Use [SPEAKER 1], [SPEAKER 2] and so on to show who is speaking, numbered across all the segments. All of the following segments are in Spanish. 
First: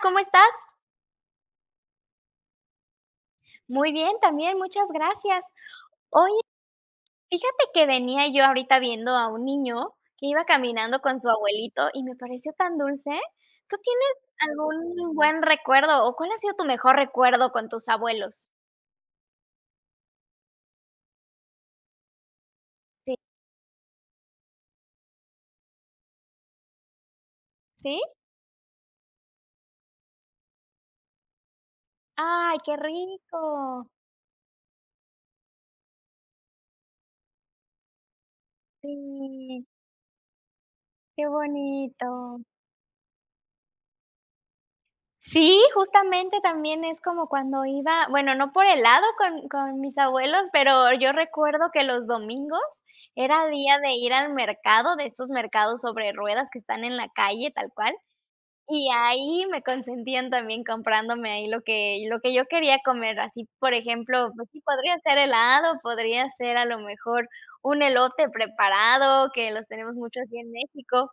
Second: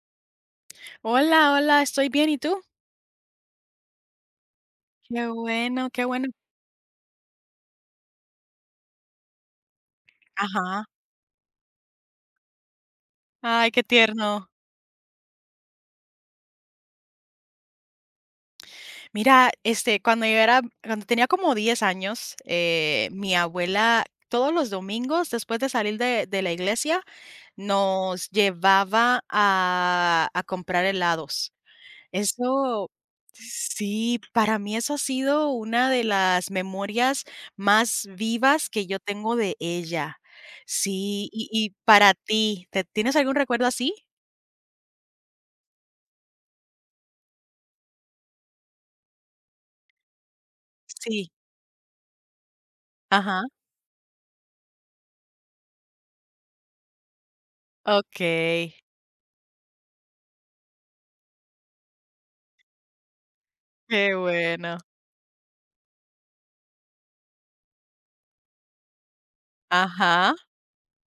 [SPEAKER 1] ¿Cómo estás?
[SPEAKER 2] Hola, hola, estoy bien, ¿y tú?
[SPEAKER 1] Muy bien, también, muchas
[SPEAKER 2] Qué
[SPEAKER 1] gracias.
[SPEAKER 2] bueno, qué bueno.
[SPEAKER 1] Oye, fíjate que venía yo ahorita viendo a un niño que iba
[SPEAKER 2] Ajá.
[SPEAKER 1] caminando con su abuelito y me pareció tan dulce.
[SPEAKER 2] Ay,
[SPEAKER 1] ¿Tú
[SPEAKER 2] qué
[SPEAKER 1] tienes
[SPEAKER 2] tierno.
[SPEAKER 1] algún buen recuerdo o cuál ha sido tu mejor recuerdo con tus abuelos?
[SPEAKER 2] Mira, este, cuando yo era cuando tenía como 10 años,
[SPEAKER 1] Sí.
[SPEAKER 2] mi abuela todos los domingos, después de salir de la iglesia,
[SPEAKER 1] ¿Sí?
[SPEAKER 2] nos llevaba a comprar helados.
[SPEAKER 1] Ay, qué
[SPEAKER 2] Eso
[SPEAKER 1] rico.
[SPEAKER 2] sí, para mí eso ha sido una de las memorias más vivas que yo tengo de
[SPEAKER 1] Sí,
[SPEAKER 2] ella.
[SPEAKER 1] qué
[SPEAKER 2] Sí, y para
[SPEAKER 1] bonito.
[SPEAKER 2] ti, ¿te tienes algún recuerdo así?
[SPEAKER 1] Sí, justamente también es como cuando iba, bueno, no por helado con mis abuelos, pero yo
[SPEAKER 2] Sí,
[SPEAKER 1] recuerdo que los domingos
[SPEAKER 2] ajá.
[SPEAKER 1] era día de ir al mercado, de estos mercados sobre ruedas que están en la calle, tal cual,
[SPEAKER 2] Okey,
[SPEAKER 1] y ahí me consentían también comprándome ahí lo que yo quería comer, así, por
[SPEAKER 2] qué
[SPEAKER 1] ejemplo, pues sí,
[SPEAKER 2] bueno.
[SPEAKER 1] podría ser helado, podría ser a lo mejor un elote preparado, que los tenemos mucho
[SPEAKER 2] Ajá,
[SPEAKER 1] aquí en México,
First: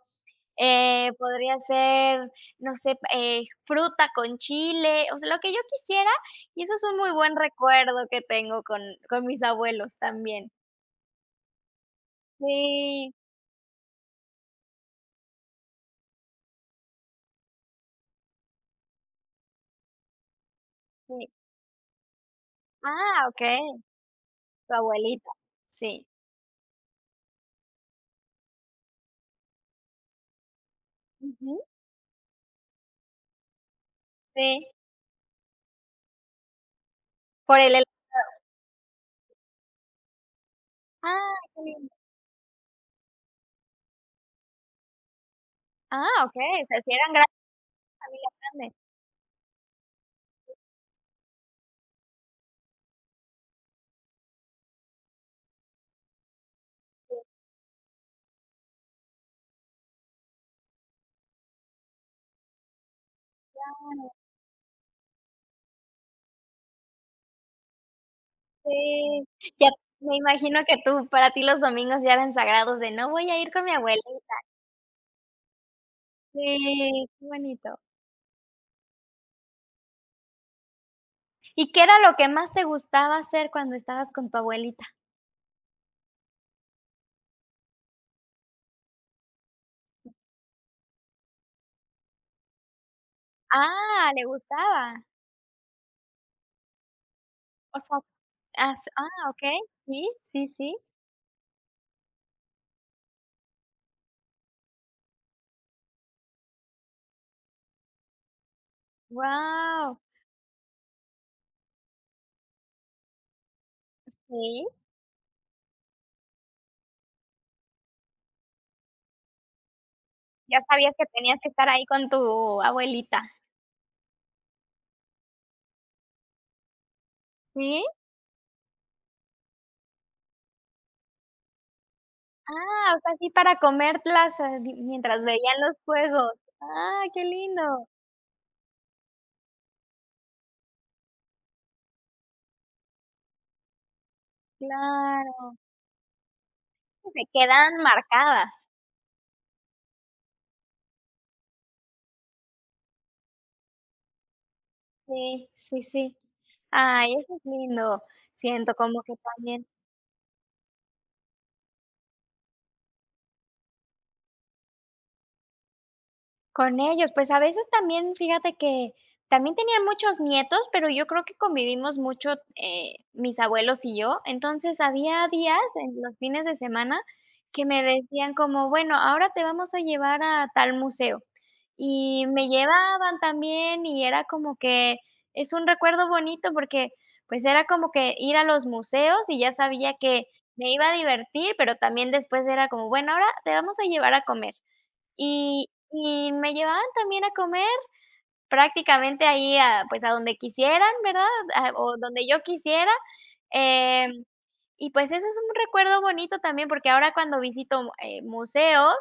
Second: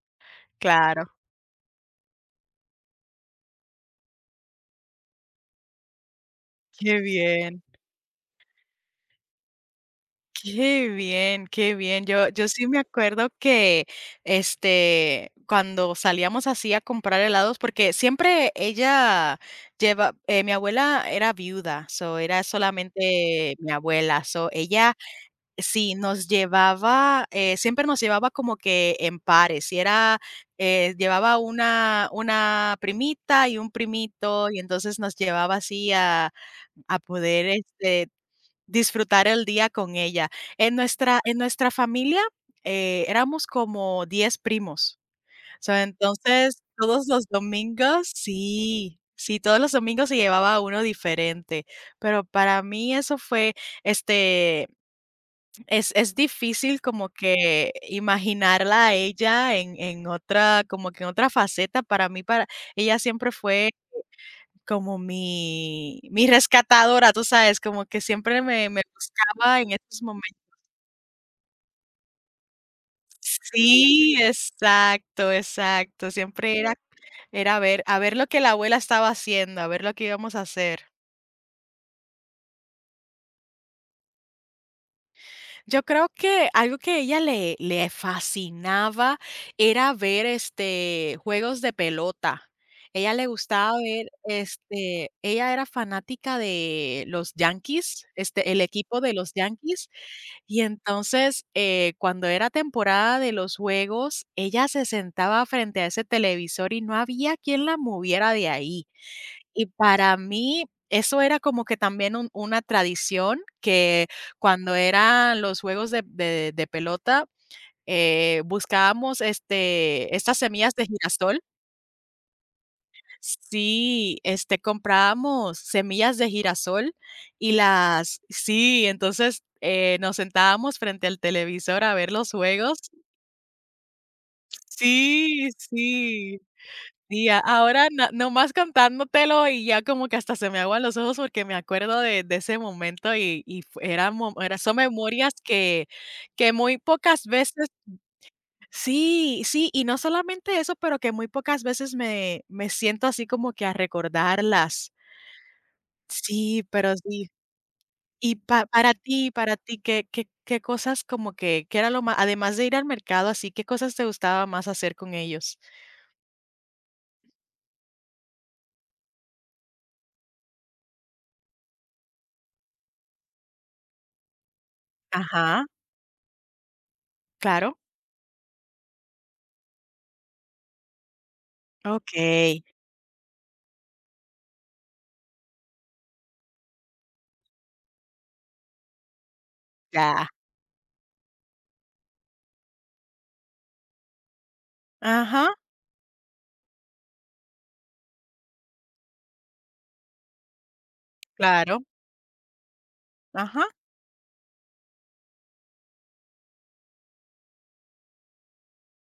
[SPEAKER 2] claro.
[SPEAKER 1] podría ser, no sé, fruta con chile, o sea, lo que yo quisiera, y eso es un
[SPEAKER 2] Qué
[SPEAKER 1] muy buen
[SPEAKER 2] bien,
[SPEAKER 1] recuerdo que tengo con mis abuelos también.
[SPEAKER 2] qué bien, qué bien. Yo sí me
[SPEAKER 1] Sí,
[SPEAKER 2] acuerdo que, este, cuando salíamos así a comprar helados, porque siempre ella lleva mi abuela
[SPEAKER 1] sí.
[SPEAKER 2] era viuda, so, era
[SPEAKER 1] Ah,
[SPEAKER 2] solamente
[SPEAKER 1] okey.
[SPEAKER 2] mi abuela, so,
[SPEAKER 1] Tu
[SPEAKER 2] ella
[SPEAKER 1] abuelita. Sí.
[SPEAKER 2] sí, nos llevaba, siempre nos llevaba como que en pares, si era, llevaba
[SPEAKER 1] Ujú.
[SPEAKER 2] una primita y un
[SPEAKER 1] Sí,
[SPEAKER 2] primito, y entonces nos llevaba así a poder,
[SPEAKER 1] por el hel
[SPEAKER 2] este, disfrutar el día con ella.
[SPEAKER 1] Ah,
[SPEAKER 2] En
[SPEAKER 1] qué
[SPEAKER 2] nuestra
[SPEAKER 1] lindo.
[SPEAKER 2] familia, éramos como 10 primos. O
[SPEAKER 1] Ah,
[SPEAKER 2] entonces,
[SPEAKER 1] okey, o sea, si
[SPEAKER 2] todos
[SPEAKER 1] eran
[SPEAKER 2] los
[SPEAKER 1] grandes
[SPEAKER 2] domingos
[SPEAKER 1] familias grandes.
[SPEAKER 2] sí, sí, todos los domingos se llevaba uno diferente, pero para mí eso fue, este, es difícil como que imaginarla a ella en otra como que en otra faceta, para mí, para ella siempre fue
[SPEAKER 1] Claro,
[SPEAKER 2] como mi rescatadora, tú sabes, como que siempre me
[SPEAKER 1] sí.
[SPEAKER 2] buscaba
[SPEAKER 1] Ya
[SPEAKER 2] en esos
[SPEAKER 1] me
[SPEAKER 2] momentos.
[SPEAKER 1] imagino que tú para ti los domingos ya eran sagrados de: "No voy a ir con mi abuelita".
[SPEAKER 2] Sí, exacto, exacto, siempre era
[SPEAKER 1] Sí, qué
[SPEAKER 2] era
[SPEAKER 1] bonito.
[SPEAKER 2] ver a ver lo que la abuela estaba haciendo, a ver lo que íbamos a hacer.
[SPEAKER 1] ¿Y qué era lo que más te gustaba hacer cuando estabas con tu abuelita?
[SPEAKER 2] Yo creo que algo que ella le fascinaba era ver, este, juegos de pelota. Ella le gustaba
[SPEAKER 1] Ah,
[SPEAKER 2] ver,
[SPEAKER 1] le gustaba.
[SPEAKER 2] este, ella era fanática de los
[SPEAKER 1] O sea,
[SPEAKER 2] Yankees, este, el
[SPEAKER 1] As
[SPEAKER 2] equipo de
[SPEAKER 1] ah,
[SPEAKER 2] los
[SPEAKER 1] okey.
[SPEAKER 2] Yankees,
[SPEAKER 1] Sí, sí,
[SPEAKER 2] y
[SPEAKER 1] sí.
[SPEAKER 2] entonces, cuando era temporada de los juegos, ella se sentaba frente a ese televisor y no había quien la moviera de ahí. Y
[SPEAKER 1] Guau.
[SPEAKER 2] para mí, eso era como que también un una tradición que
[SPEAKER 1] Sí,
[SPEAKER 2] cuando eran los juegos de pelota, buscábamos, este, estas
[SPEAKER 1] ya
[SPEAKER 2] semillas de
[SPEAKER 1] sabías que tenías
[SPEAKER 2] girasol.
[SPEAKER 1] que estar ahí con tu abuelita.
[SPEAKER 2] Sí, este, comprábamos semillas de girasol y
[SPEAKER 1] ¿Sí?
[SPEAKER 2] las sí, entonces, nos sentábamos frente al televisor a ver los juegos.
[SPEAKER 1] Ah, o sea, sí para comerlas, di mientras
[SPEAKER 2] Sí,
[SPEAKER 1] veían los juegos.
[SPEAKER 2] sí.
[SPEAKER 1] Ah, qué
[SPEAKER 2] Y a
[SPEAKER 1] lindo.
[SPEAKER 2] ahora no nomás contándotelo y ya como que hasta se me aguan los ojos porque me acuerdo de ese momento y fu era mo era son memorias
[SPEAKER 1] Claro,
[SPEAKER 2] que muy
[SPEAKER 1] se
[SPEAKER 2] pocas veces
[SPEAKER 1] quedan marcadas.
[SPEAKER 2] sí, sí, y no solamente eso, pero que muy pocas veces me siento así como que a recordarlas.
[SPEAKER 1] Sí, sí, sí.
[SPEAKER 2] Sí, pero
[SPEAKER 1] Ay,
[SPEAKER 2] sí.
[SPEAKER 1] eso es lindo.
[SPEAKER 2] Y pa
[SPEAKER 1] Siento como que
[SPEAKER 2] para
[SPEAKER 1] también
[SPEAKER 2] ti, qué cosas como que qué era lo más además de ir al mercado así, qué cosas te gustaba más hacer con ellos?
[SPEAKER 1] con ellos, pues, a veces también, fíjate que también tenía muchos nietos, pero yo creo que convivimos mucho, mis abuelos y yo. Entonces, había días
[SPEAKER 2] Ajá,
[SPEAKER 1] en los fines de semana que
[SPEAKER 2] claro.
[SPEAKER 1] me decían como: "Bueno, ahora te vamos a llevar a tal museo". Y me
[SPEAKER 2] Okey,
[SPEAKER 1] llevaban también, y era como que es un recuerdo bonito porque, pues, era como que ir a los museos y ya sabía que
[SPEAKER 2] ya.
[SPEAKER 1] me iba a divertir, pero también después era como: "Bueno, ahora te vamos a llevar a comer".
[SPEAKER 2] Ajá,
[SPEAKER 1] Y y me llevaban también a comer prácticamente ahí a, pues, a donde quisieran, ¿verdad? A
[SPEAKER 2] claro,
[SPEAKER 1] o donde yo quisiera,
[SPEAKER 2] ajá,
[SPEAKER 1] em, y pues eso es un recuerdo bonito también, porque ahora cuando visito, museos,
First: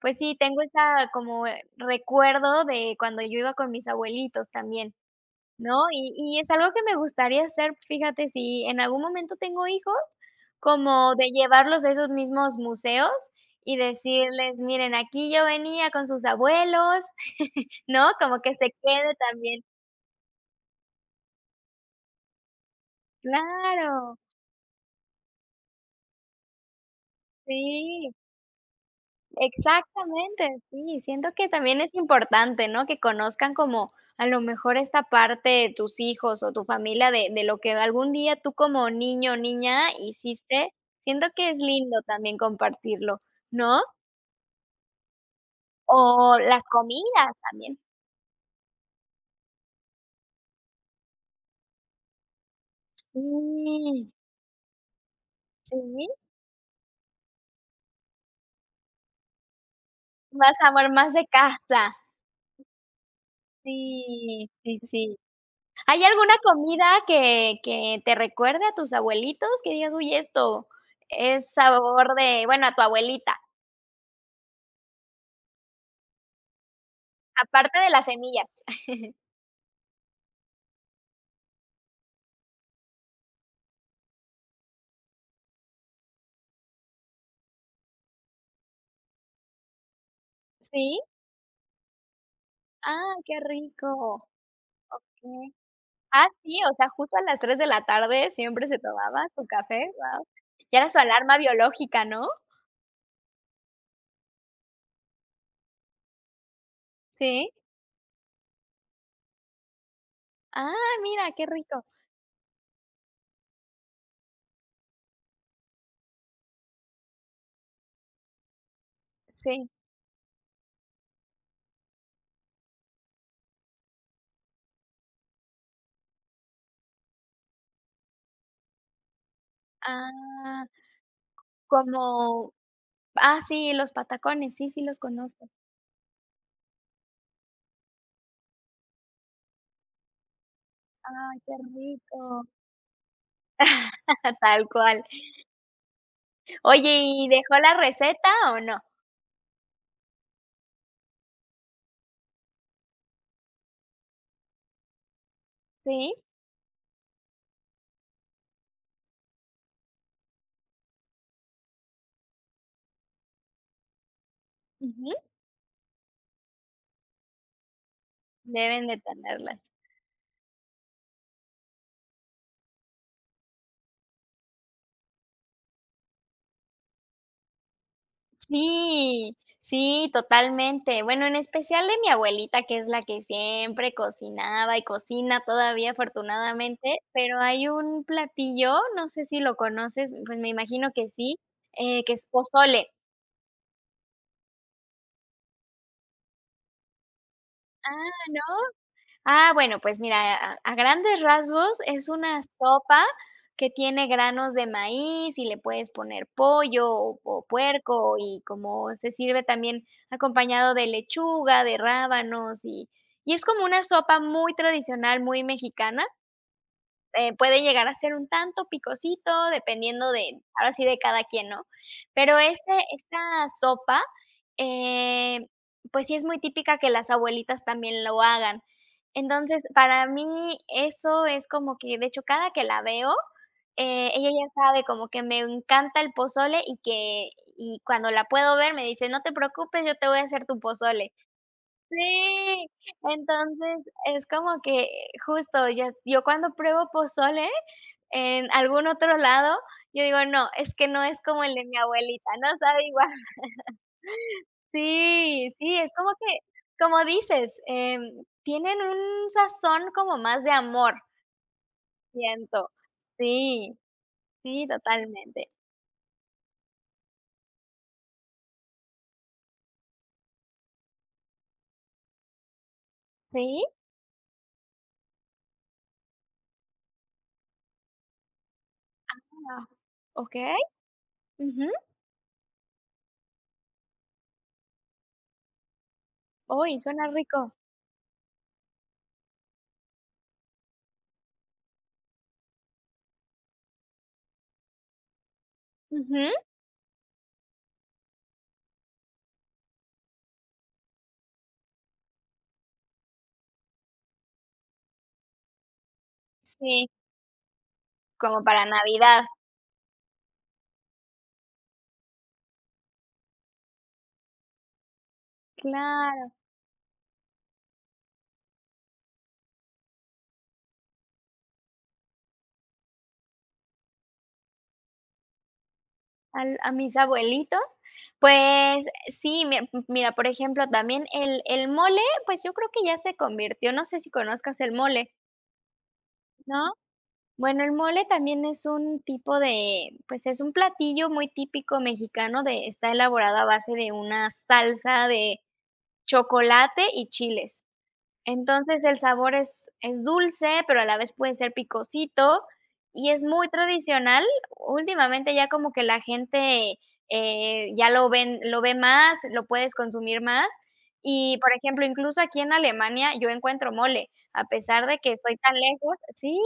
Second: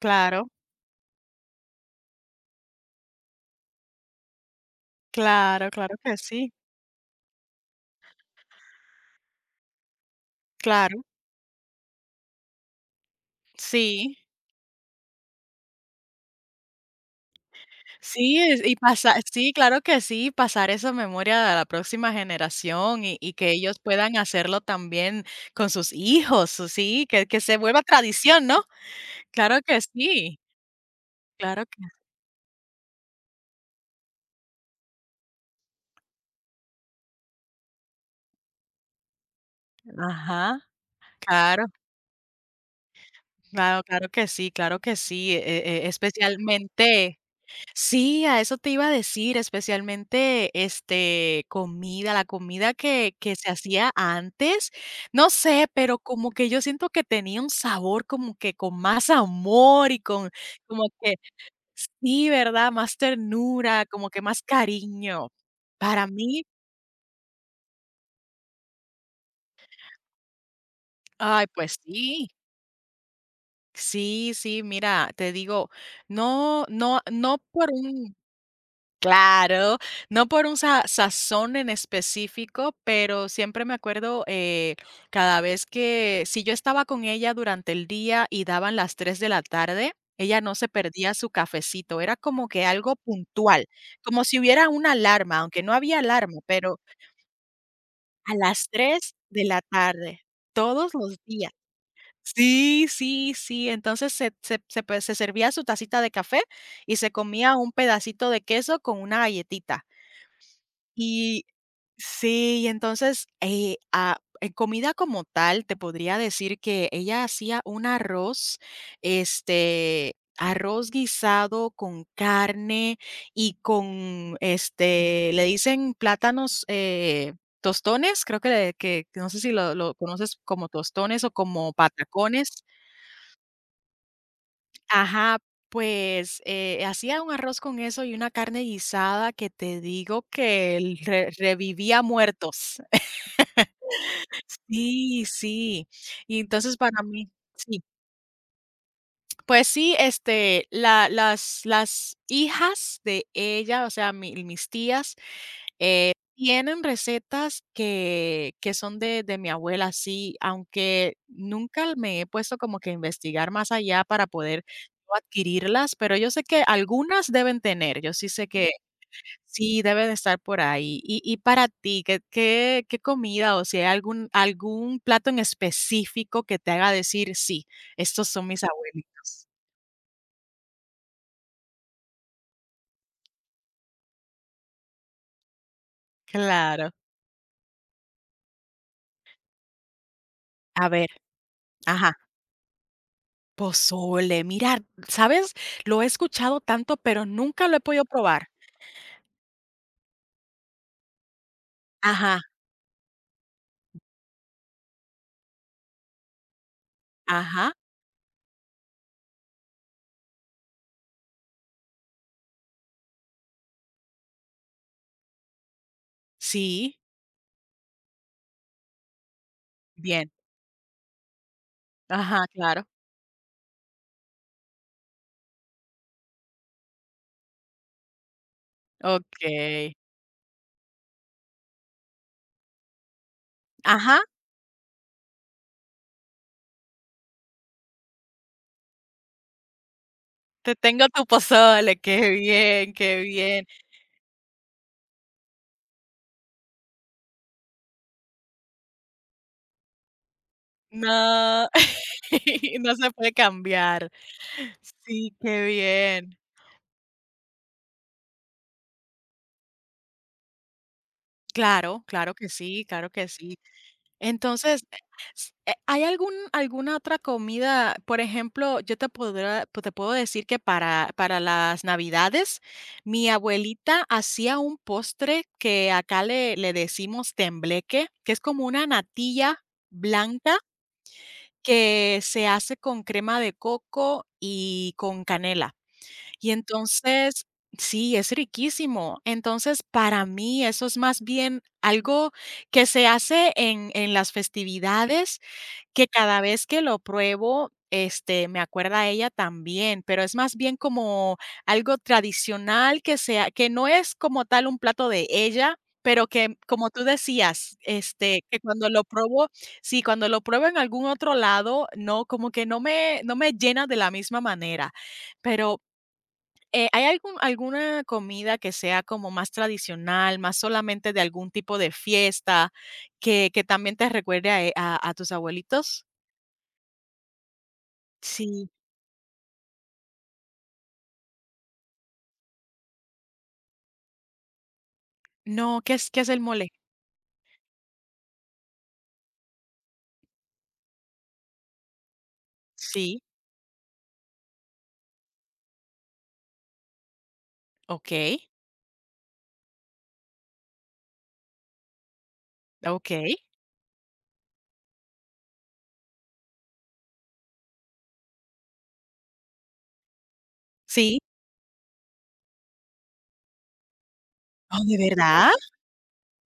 [SPEAKER 1] pues sí, tengo esa como recuerdo de cuando yo iba con mis abuelitos también.
[SPEAKER 2] claro,
[SPEAKER 1] No,
[SPEAKER 2] claro
[SPEAKER 1] y
[SPEAKER 2] que
[SPEAKER 1] y es
[SPEAKER 2] sí,
[SPEAKER 1] algo que me gustaría hacer, fíjate, si en algún momento tengo hijos,
[SPEAKER 2] claro,
[SPEAKER 1] como de llevarlos a esos mismos museos y
[SPEAKER 2] sí,
[SPEAKER 1] decirles: "Miren, aquí yo venía con sus abuelos", ¿no?
[SPEAKER 2] sí,
[SPEAKER 1] Como que
[SPEAKER 2] es
[SPEAKER 1] se
[SPEAKER 2] y
[SPEAKER 1] quede
[SPEAKER 2] pasar, sí,
[SPEAKER 1] también.
[SPEAKER 2] claro que sí, pasar esa memoria a la próxima generación y que ellos
[SPEAKER 1] Claro,
[SPEAKER 2] puedan hacerlo también con sus hijos, sí, que se vuelva
[SPEAKER 1] sí.
[SPEAKER 2] tradición, ¿no? Claro que sí,
[SPEAKER 1] Exactamente, sí, siento que
[SPEAKER 2] claro
[SPEAKER 1] también
[SPEAKER 2] que
[SPEAKER 1] es importante, ¿no? Que conozcan como a lo mejor esta parte de tus hijos o tu familia de lo que algún día tú como niño o niña
[SPEAKER 2] ajá,
[SPEAKER 1] hiciste. Siento que es
[SPEAKER 2] claro,
[SPEAKER 1] lindo también compartirlo, ¿no?
[SPEAKER 2] claro, claro que sí, e,
[SPEAKER 1] O las
[SPEAKER 2] especialmente
[SPEAKER 1] comidas también.
[SPEAKER 2] sí, a eso te iba a decir, especialmente, este, comida, la comida que se hacía
[SPEAKER 1] Sí,
[SPEAKER 2] antes, no sé, pero
[SPEAKER 1] sí,
[SPEAKER 2] como que yo siento que tenía un sabor como que con más amor y con
[SPEAKER 1] más
[SPEAKER 2] como
[SPEAKER 1] amor, más
[SPEAKER 2] que
[SPEAKER 1] de casa.
[SPEAKER 2] sí, ¿verdad? Más ternura, como que más
[SPEAKER 1] Sí, sí, sí.
[SPEAKER 2] cariño.
[SPEAKER 1] ¿Hay
[SPEAKER 2] Para
[SPEAKER 1] alguna
[SPEAKER 2] mí,
[SPEAKER 1] comida que te recuerde a tus abuelitos? Que digas: "Uy, esto
[SPEAKER 2] ay,
[SPEAKER 1] es
[SPEAKER 2] pues
[SPEAKER 1] sabor
[SPEAKER 2] sí,
[SPEAKER 1] de bueno, a tu abuelita",
[SPEAKER 2] sí, sí, mira, te digo, no por
[SPEAKER 1] aparte de las
[SPEAKER 2] un
[SPEAKER 1] semillas.
[SPEAKER 2] Claro, no por un sa sazón en específico, pero siempre me acuerdo, cada vez que, si yo estaba con ella durante el día y daban las 3 de la tarde, ella no se
[SPEAKER 1] ¿Sí?
[SPEAKER 2] perdía su cafecito, era como que algo
[SPEAKER 1] Ah, qué
[SPEAKER 2] puntual, como
[SPEAKER 1] rico.
[SPEAKER 2] si hubiera una alarma,
[SPEAKER 1] Okey.
[SPEAKER 2] aunque no había
[SPEAKER 1] Ah,
[SPEAKER 2] alarma,
[SPEAKER 1] sí, o
[SPEAKER 2] pero
[SPEAKER 1] sea, justo a las 3 de la tarde
[SPEAKER 2] a
[SPEAKER 1] siempre
[SPEAKER 2] las
[SPEAKER 1] se
[SPEAKER 2] 3
[SPEAKER 1] tomaba
[SPEAKER 2] de
[SPEAKER 1] su
[SPEAKER 2] la
[SPEAKER 1] café,
[SPEAKER 2] tarde,
[SPEAKER 1] wow. Ya era
[SPEAKER 2] todos
[SPEAKER 1] su
[SPEAKER 2] los
[SPEAKER 1] alarma
[SPEAKER 2] días.
[SPEAKER 1] biológica, ¿no?
[SPEAKER 2] Sí, sí, sí, entonces se se se pues, se servía su tacita de café y se
[SPEAKER 1] Sí.
[SPEAKER 2] comía un pedacito de queso con una galletita,
[SPEAKER 1] Ah, mira, qué
[SPEAKER 2] y
[SPEAKER 1] rico.
[SPEAKER 2] sí, y entonces, en comida como tal, te podría decir que ella hacía un arroz,
[SPEAKER 1] Sí.
[SPEAKER 2] este, arroz guisado con carne y con, este, le dicen plátanos, tostones, creo que le que no sé si lo conoces
[SPEAKER 1] Ah,
[SPEAKER 2] como tostones o como
[SPEAKER 1] como
[SPEAKER 2] patacones.
[SPEAKER 1] ah, sí, los patacones, sí, sí los
[SPEAKER 2] Ajá,
[SPEAKER 1] conozco.
[SPEAKER 2] pues, hacía un arroz con eso y una carne guisada que te digo que el re
[SPEAKER 1] Ay, qué
[SPEAKER 2] revivía
[SPEAKER 1] rico.
[SPEAKER 2] muertos.
[SPEAKER 1] Tal cual.
[SPEAKER 2] Sí, sí. Y entonces
[SPEAKER 1] Oye,
[SPEAKER 2] para
[SPEAKER 1] ¿y
[SPEAKER 2] mí
[SPEAKER 1] dejó la
[SPEAKER 2] sí.
[SPEAKER 1] receta o no?
[SPEAKER 2] Pues sí, este, la las hijas de ella, o sea, mi mis tías,
[SPEAKER 1] Sí.
[SPEAKER 2] tienen recetas que son de mi abuela, sí, aunque nunca me he puesto como que a investigar más allá para poder
[SPEAKER 1] Ujú,
[SPEAKER 2] yo adquirirlas, pero yo sé que algunas deben tener, yo sí sé que
[SPEAKER 1] deben de tenerlas.
[SPEAKER 2] sí, debe de estar por ahí. Y para ti, qué comida, o si hay algún plato en específico que te haga decir: "Sí, estos son mis
[SPEAKER 1] Sí,
[SPEAKER 2] abuelitos"?
[SPEAKER 1] sí, totalmente. Bueno, en especial de mi abuelita, que es la que siempre cocinaba y cocina todavía,
[SPEAKER 2] Claro.
[SPEAKER 1] afortunadamente, pero hay un platillo, no sé si lo conoces, pues me imagino
[SPEAKER 2] A
[SPEAKER 1] que
[SPEAKER 2] ver,
[SPEAKER 1] sí, que
[SPEAKER 2] ajá,
[SPEAKER 1] es pozole.
[SPEAKER 2] pozole. Mira, ¿sabes? Lo he escuchado tanto, pero nunca lo he podido
[SPEAKER 1] Ah,
[SPEAKER 2] probar.
[SPEAKER 1] no. Ah, bueno, pues mira, a grandes rasgos es una
[SPEAKER 2] Ajá,
[SPEAKER 1] sopa que tiene granos de maíz y le puedes poner pollo o
[SPEAKER 2] ajá,
[SPEAKER 1] puerco y como se sirve también acompañado de lechuga, de rábanos y es como una sopa muy tradicional, muy mexicana.
[SPEAKER 2] sí,
[SPEAKER 1] Puede llegar a ser un tanto picosito, dependiendo
[SPEAKER 2] bien.
[SPEAKER 1] de, ahora sí, de cada quien, ¿no? Pero
[SPEAKER 2] Ajá,
[SPEAKER 1] este
[SPEAKER 2] claro.
[SPEAKER 1] esta sopa, eh, pues sí es muy típica que las abuelitas también lo hagan. Entonces,
[SPEAKER 2] Okey.
[SPEAKER 1] para mí eso es como que, de hecho, cada que la veo,
[SPEAKER 2] Ajá,
[SPEAKER 1] ella ya sabe como que me encanta el pozole y que y cuando la puedo ver me dice: "No te preocupes, yo te voy a hacer tu
[SPEAKER 2] te tengo
[SPEAKER 1] pozole".
[SPEAKER 2] tu pozole, qué
[SPEAKER 1] Sí,
[SPEAKER 2] bien, qué bien.
[SPEAKER 1] entonces es como que justo yo cuando pruebo pozole en algún otro lado, yo digo: "No, es que no es como el de
[SPEAKER 2] No,
[SPEAKER 1] mi abuelita, no sabe
[SPEAKER 2] no
[SPEAKER 1] igual".
[SPEAKER 2] se puede cambiar. Sí,
[SPEAKER 1] Sí,
[SPEAKER 2] qué
[SPEAKER 1] sí, es como
[SPEAKER 2] bien.
[SPEAKER 1] que, como dices, tienen un sazón como más de amor,
[SPEAKER 2] Claro, claro que
[SPEAKER 1] siento.
[SPEAKER 2] sí, claro que sí.
[SPEAKER 1] Sí, sí,
[SPEAKER 2] Entonces,
[SPEAKER 1] totalmente.
[SPEAKER 2] s ¿hay algún alguna otra comida? Por ejemplo, yo te puedo decir que para las Navidades, mi
[SPEAKER 1] Sí,
[SPEAKER 2] abuelita hacía un postre que acá le decimos tembleque, que es como una
[SPEAKER 1] ah,
[SPEAKER 2] natilla
[SPEAKER 1] okey.
[SPEAKER 2] blanca
[SPEAKER 1] Ujú.
[SPEAKER 2] que se hace con crema de coco y con canela. Y
[SPEAKER 1] Uy, suena
[SPEAKER 2] entonces,
[SPEAKER 1] rico.
[SPEAKER 2] sí, es riquísimo. Entonces, para mí eso es más bien algo que se hace en las festividades, que
[SPEAKER 1] Ujú.
[SPEAKER 2] cada vez que lo pruebo, este, me acuerda a ella también, pero es más bien como algo tradicional que sea, que no es como tal un plato de ella, pero que,
[SPEAKER 1] Sí,
[SPEAKER 2] como tú decías,
[SPEAKER 1] como
[SPEAKER 2] este, que
[SPEAKER 1] para
[SPEAKER 2] cuando lo
[SPEAKER 1] Navidad.
[SPEAKER 2] pruebo sí, cuando lo pruebo en algún otro lado, no, como que no me llena de la misma manera. Pero
[SPEAKER 1] Claro.
[SPEAKER 2] ¿hay algún alguna comida que sea como más tradicional, más solamente de algún tipo de fiesta, que también te recuerde a, a tus abuelitos?
[SPEAKER 1] Al a mis abuelitos,
[SPEAKER 2] Sí.
[SPEAKER 1] pues sí, mi mira, por ejemplo, también el mole, pues yo creo que ya se convirtió, no sé si conozcas el mole.
[SPEAKER 2] No, qué es el
[SPEAKER 1] No.
[SPEAKER 2] mole?
[SPEAKER 1] Bueno, el mole también es un tipo de, pues es un platillo muy típico mexicano de está
[SPEAKER 2] Sí,
[SPEAKER 1] elaborado a base de una salsa de chocolate y chiles.
[SPEAKER 2] okey,
[SPEAKER 1] Entonces, el sabor es dulce, pero a la vez puede ser picosito, y es
[SPEAKER 2] okey.
[SPEAKER 1] muy tradicional. Últimamente ya como que la gente, ya lo ven lo ve más, lo puedes consumir más.
[SPEAKER 2] Sí.
[SPEAKER 1] Y, por ejemplo, incluso aquí en Alemania yo encuentro mole, a
[SPEAKER 2] Oh,
[SPEAKER 1] pesar
[SPEAKER 2] ¿de
[SPEAKER 1] de que estoy
[SPEAKER 2] verdad?
[SPEAKER 1] tan lejos sí,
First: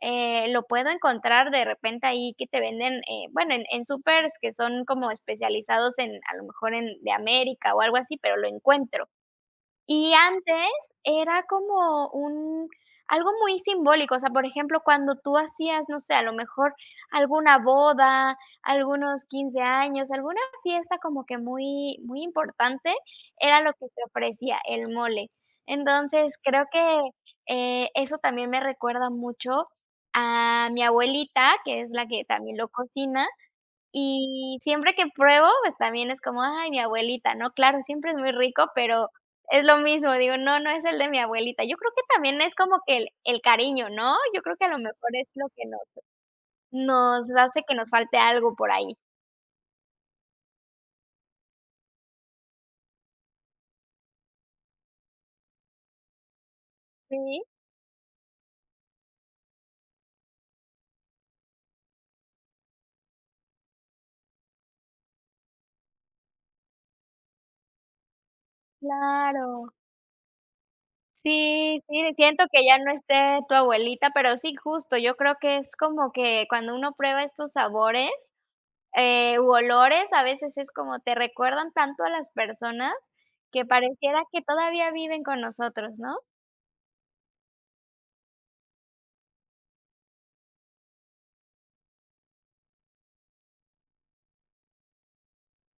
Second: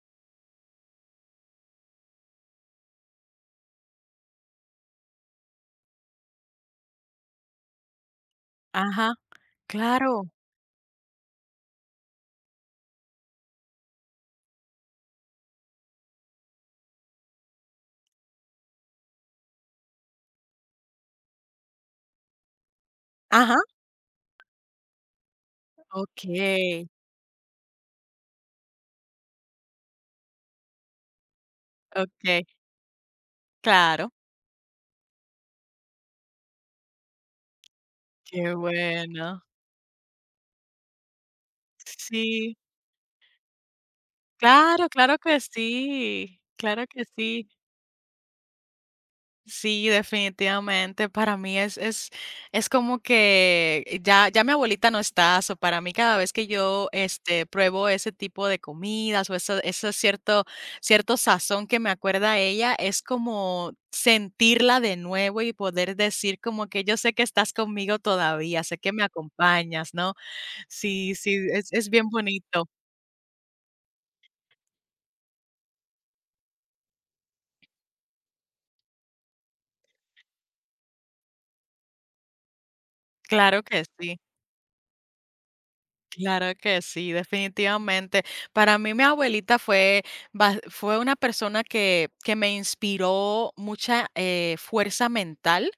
[SPEAKER 1] lo puedo encontrar de repente ahí que te venden, bueno, en súpers que son como especializados en, a lo mejor en de América o algo así, pero lo encuentro.
[SPEAKER 2] Ajá,
[SPEAKER 1] Y
[SPEAKER 2] claro.
[SPEAKER 1] antes era como un algo muy simbólico, o sea, por ejemplo, cuando tú hacías, no sé, a lo mejor alguna boda, algunos 15 años, alguna fiesta como que muy muy importante,
[SPEAKER 2] Ajá.
[SPEAKER 1] era lo que te ofrecía el mole. Entonces, creo
[SPEAKER 2] Okey,
[SPEAKER 1] que, eso también me recuerda mucho a mi abuelita, que es la que
[SPEAKER 2] okey,
[SPEAKER 1] también lo cocina,
[SPEAKER 2] claro.
[SPEAKER 1] y siempre que pruebo, pues, también es como: "Ay, mi abuelita", ¿no? Claro, siempre es muy
[SPEAKER 2] Qué
[SPEAKER 1] rico, pero
[SPEAKER 2] bueno.
[SPEAKER 1] es lo mismo, digo: "No, no es el de mi abuelita". Yo creo que también es
[SPEAKER 2] Sí.
[SPEAKER 1] como que el cariño, ¿no? Yo creo que a lo
[SPEAKER 2] Claro,
[SPEAKER 1] mejor
[SPEAKER 2] claro
[SPEAKER 1] es
[SPEAKER 2] que
[SPEAKER 1] lo que nos
[SPEAKER 2] sí, claro que
[SPEAKER 1] nos
[SPEAKER 2] sí.
[SPEAKER 1] hace que nos falte algo por ahí.
[SPEAKER 2] Sí, definitivamente. Para mí es como que ya, ya mi abuelita no está, so para mí cada vez que yo,
[SPEAKER 1] Sí,
[SPEAKER 2] este, pruebo ese tipo de comidas o eso, cierto sazón que me acuerda a ella, es como sentirla de nuevo y poder decir como que yo sé que estás conmigo todavía, sé que me
[SPEAKER 1] claro.
[SPEAKER 2] acompañas, ¿no? Sí, sí,
[SPEAKER 1] Sí,
[SPEAKER 2] es
[SPEAKER 1] sí,
[SPEAKER 2] bien
[SPEAKER 1] siento que
[SPEAKER 2] bonito.
[SPEAKER 1] ya no esté tu abuelita, pero sí, justo, yo creo que es como que cuando uno prueba estos sabores, u olores, a veces es como te recuerdan tanto a las personas
[SPEAKER 2] Claro
[SPEAKER 1] que
[SPEAKER 2] que sí.
[SPEAKER 1] pareciera que todavía viven con nosotros, ¿no?
[SPEAKER 2] Claro que sí, definitivamente. Para mí mi abuelita fue, fue una persona que me inspiró mucha, fuerza mental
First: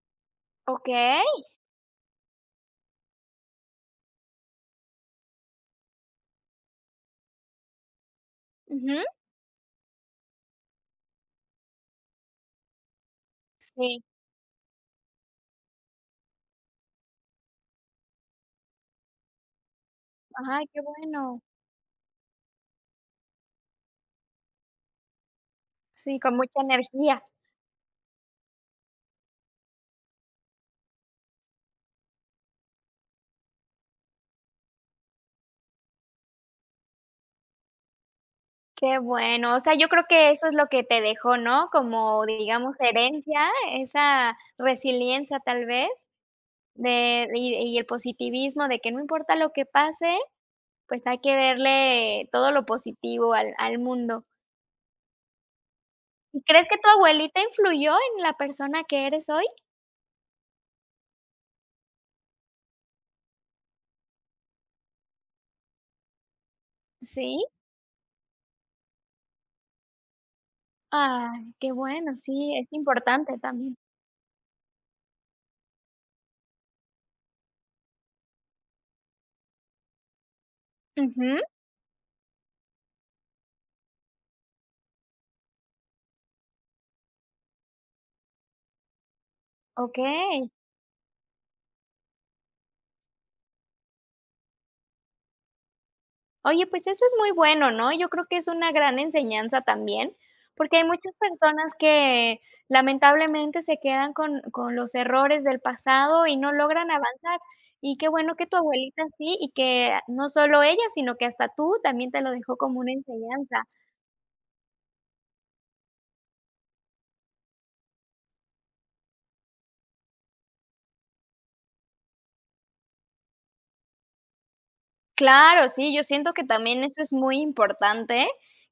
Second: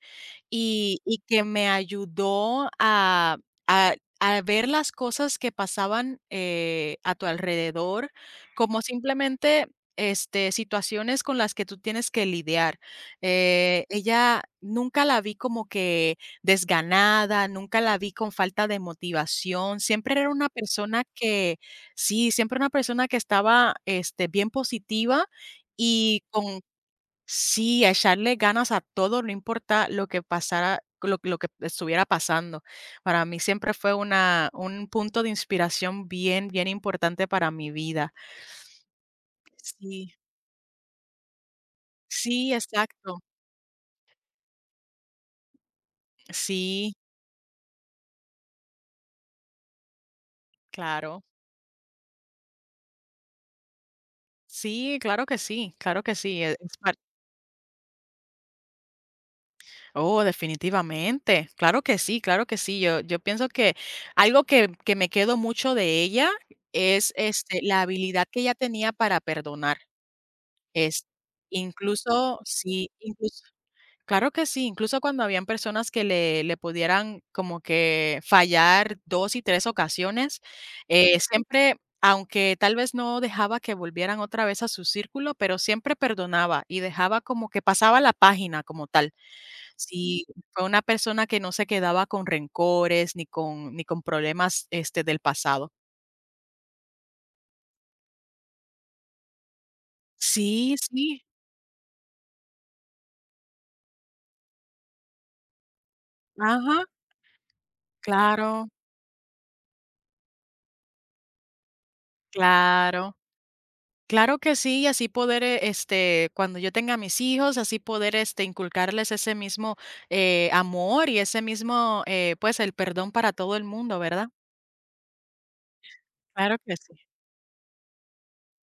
[SPEAKER 2] y
[SPEAKER 1] Okey,
[SPEAKER 2] que me ayudó a a ver las cosas que pasaban, a tu alrededor, como
[SPEAKER 1] ujú,
[SPEAKER 2] simplemente, este, situaciones con las que tú tienes que lidiar.
[SPEAKER 1] sí.
[SPEAKER 2] Ella nunca la vi como que desganada, nunca la vi con falta de motivación, siempre era una
[SPEAKER 1] Ay, qué
[SPEAKER 2] persona
[SPEAKER 1] bueno.
[SPEAKER 2] que sí, siempre una persona que estaba, este, bien positiva
[SPEAKER 1] Sí,
[SPEAKER 2] y
[SPEAKER 1] con
[SPEAKER 2] con
[SPEAKER 1] mucha energía.
[SPEAKER 2] sí, a echarle ganas a todo, no importa lo que pasara, lo que estuviera pasando. Para mí siempre fue una un punto de inspiración bien, bien importante para mi vida.
[SPEAKER 1] Qué bueno. O sea, yo creo
[SPEAKER 2] Sí,
[SPEAKER 1] que eso es lo que te dejó, ¿no? Como,
[SPEAKER 2] sí,
[SPEAKER 1] digamos,
[SPEAKER 2] exacto.
[SPEAKER 1] herencia, esa resiliencia, tal vez,
[SPEAKER 2] Sí,
[SPEAKER 1] de y el positivismo de que no importa lo que pase, pues hay
[SPEAKER 2] claro.
[SPEAKER 1] que verle todo lo positivo al al mundo.
[SPEAKER 2] Sí, claro que sí, claro que
[SPEAKER 1] ¿Y
[SPEAKER 2] sí,
[SPEAKER 1] crees que
[SPEAKER 2] es
[SPEAKER 1] tu
[SPEAKER 2] par
[SPEAKER 1] abuelita influyó en la persona que eres hoy?
[SPEAKER 2] oh, definitivamente. Claro que sí, claro que sí. Yo pienso que algo que me quedo mucho de ella es,
[SPEAKER 1] ¿Sí?
[SPEAKER 2] este, la habilidad que ella tenía para perdonar. Es
[SPEAKER 1] Ay, qué bueno,
[SPEAKER 2] incluso
[SPEAKER 1] sí, es
[SPEAKER 2] sí,
[SPEAKER 1] importante
[SPEAKER 2] incluso
[SPEAKER 1] también.
[SPEAKER 2] claro que sí, incluso cuando habían personas que le pudieran como que fallar 2 y 3 ocasiones,
[SPEAKER 1] Ujú,
[SPEAKER 2] siempre, aunque tal vez no dejaba que volvieran otra vez a su círculo, pero siempre perdonaba y dejaba como que pasaba la página como tal. Sí,
[SPEAKER 1] okey.
[SPEAKER 2] fue una persona que no se quedaba con rencores ni con problemas, este, del pasado.
[SPEAKER 1] Oye, pues eso es muy bueno, ¿no? Yo creo que es una gran enseñanza también,
[SPEAKER 2] Sí,
[SPEAKER 1] porque hay muchas
[SPEAKER 2] sí,
[SPEAKER 1] personas que lamentablemente se quedan con los errores del pasado y no
[SPEAKER 2] ajá,
[SPEAKER 1] logran avanzar. Y qué bueno que tu
[SPEAKER 2] claro,
[SPEAKER 1] abuelita sí, y que no solo ella, sino que hasta tú también te lo dejó como una
[SPEAKER 2] claro.
[SPEAKER 1] enseñanza.
[SPEAKER 2] Claro que sí, y así poder, este, cuando yo tenga mis hijos, así poder, este, inculcarles ese mismo, amor y ese mismo, pues, el perdón para todo el mundo, ¿verdad?
[SPEAKER 1] Claro, sí, yo siento que
[SPEAKER 2] Claro que
[SPEAKER 1] también
[SPEAKER 2] sí.
[SPEAKER 1] eso es muy importante,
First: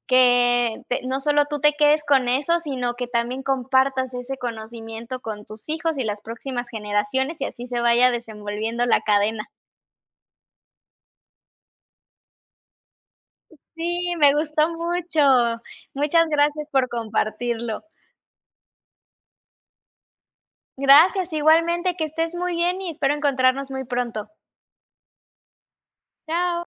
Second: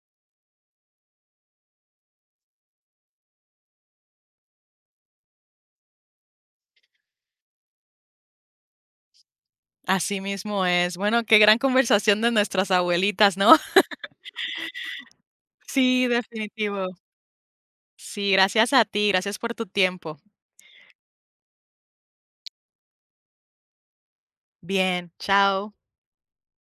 [SPEAKER 1] que te no solo tú te quedes con eso, sino que también compartas ese conocimiento con tus hijos y las próximas generaciones, y así se vaya desenvolviendo la cadena.
[SPEAKER 2] Así mismo es. Bueno, qué gran conversación de nuestras abuelitas, ¿no?
[SPEAKER 1] Sí, me gustó mucho.
[SPEAKER 2] Sí,
[SPEAKER 1] Muchas gracias por
[SPEAKER 2] definitivo.
[SPEAKER 1] compartirlo.
[SPEAKER 2] Sí, gracias a ti, gracias por tu tiempo.
[SPEAKER 1] Gracias, igualmente, que estés muy bien y espero encontrarnos muy pronto.
[SPEAKER 2] Bien, chao.
[SPEAKER 1] Chao.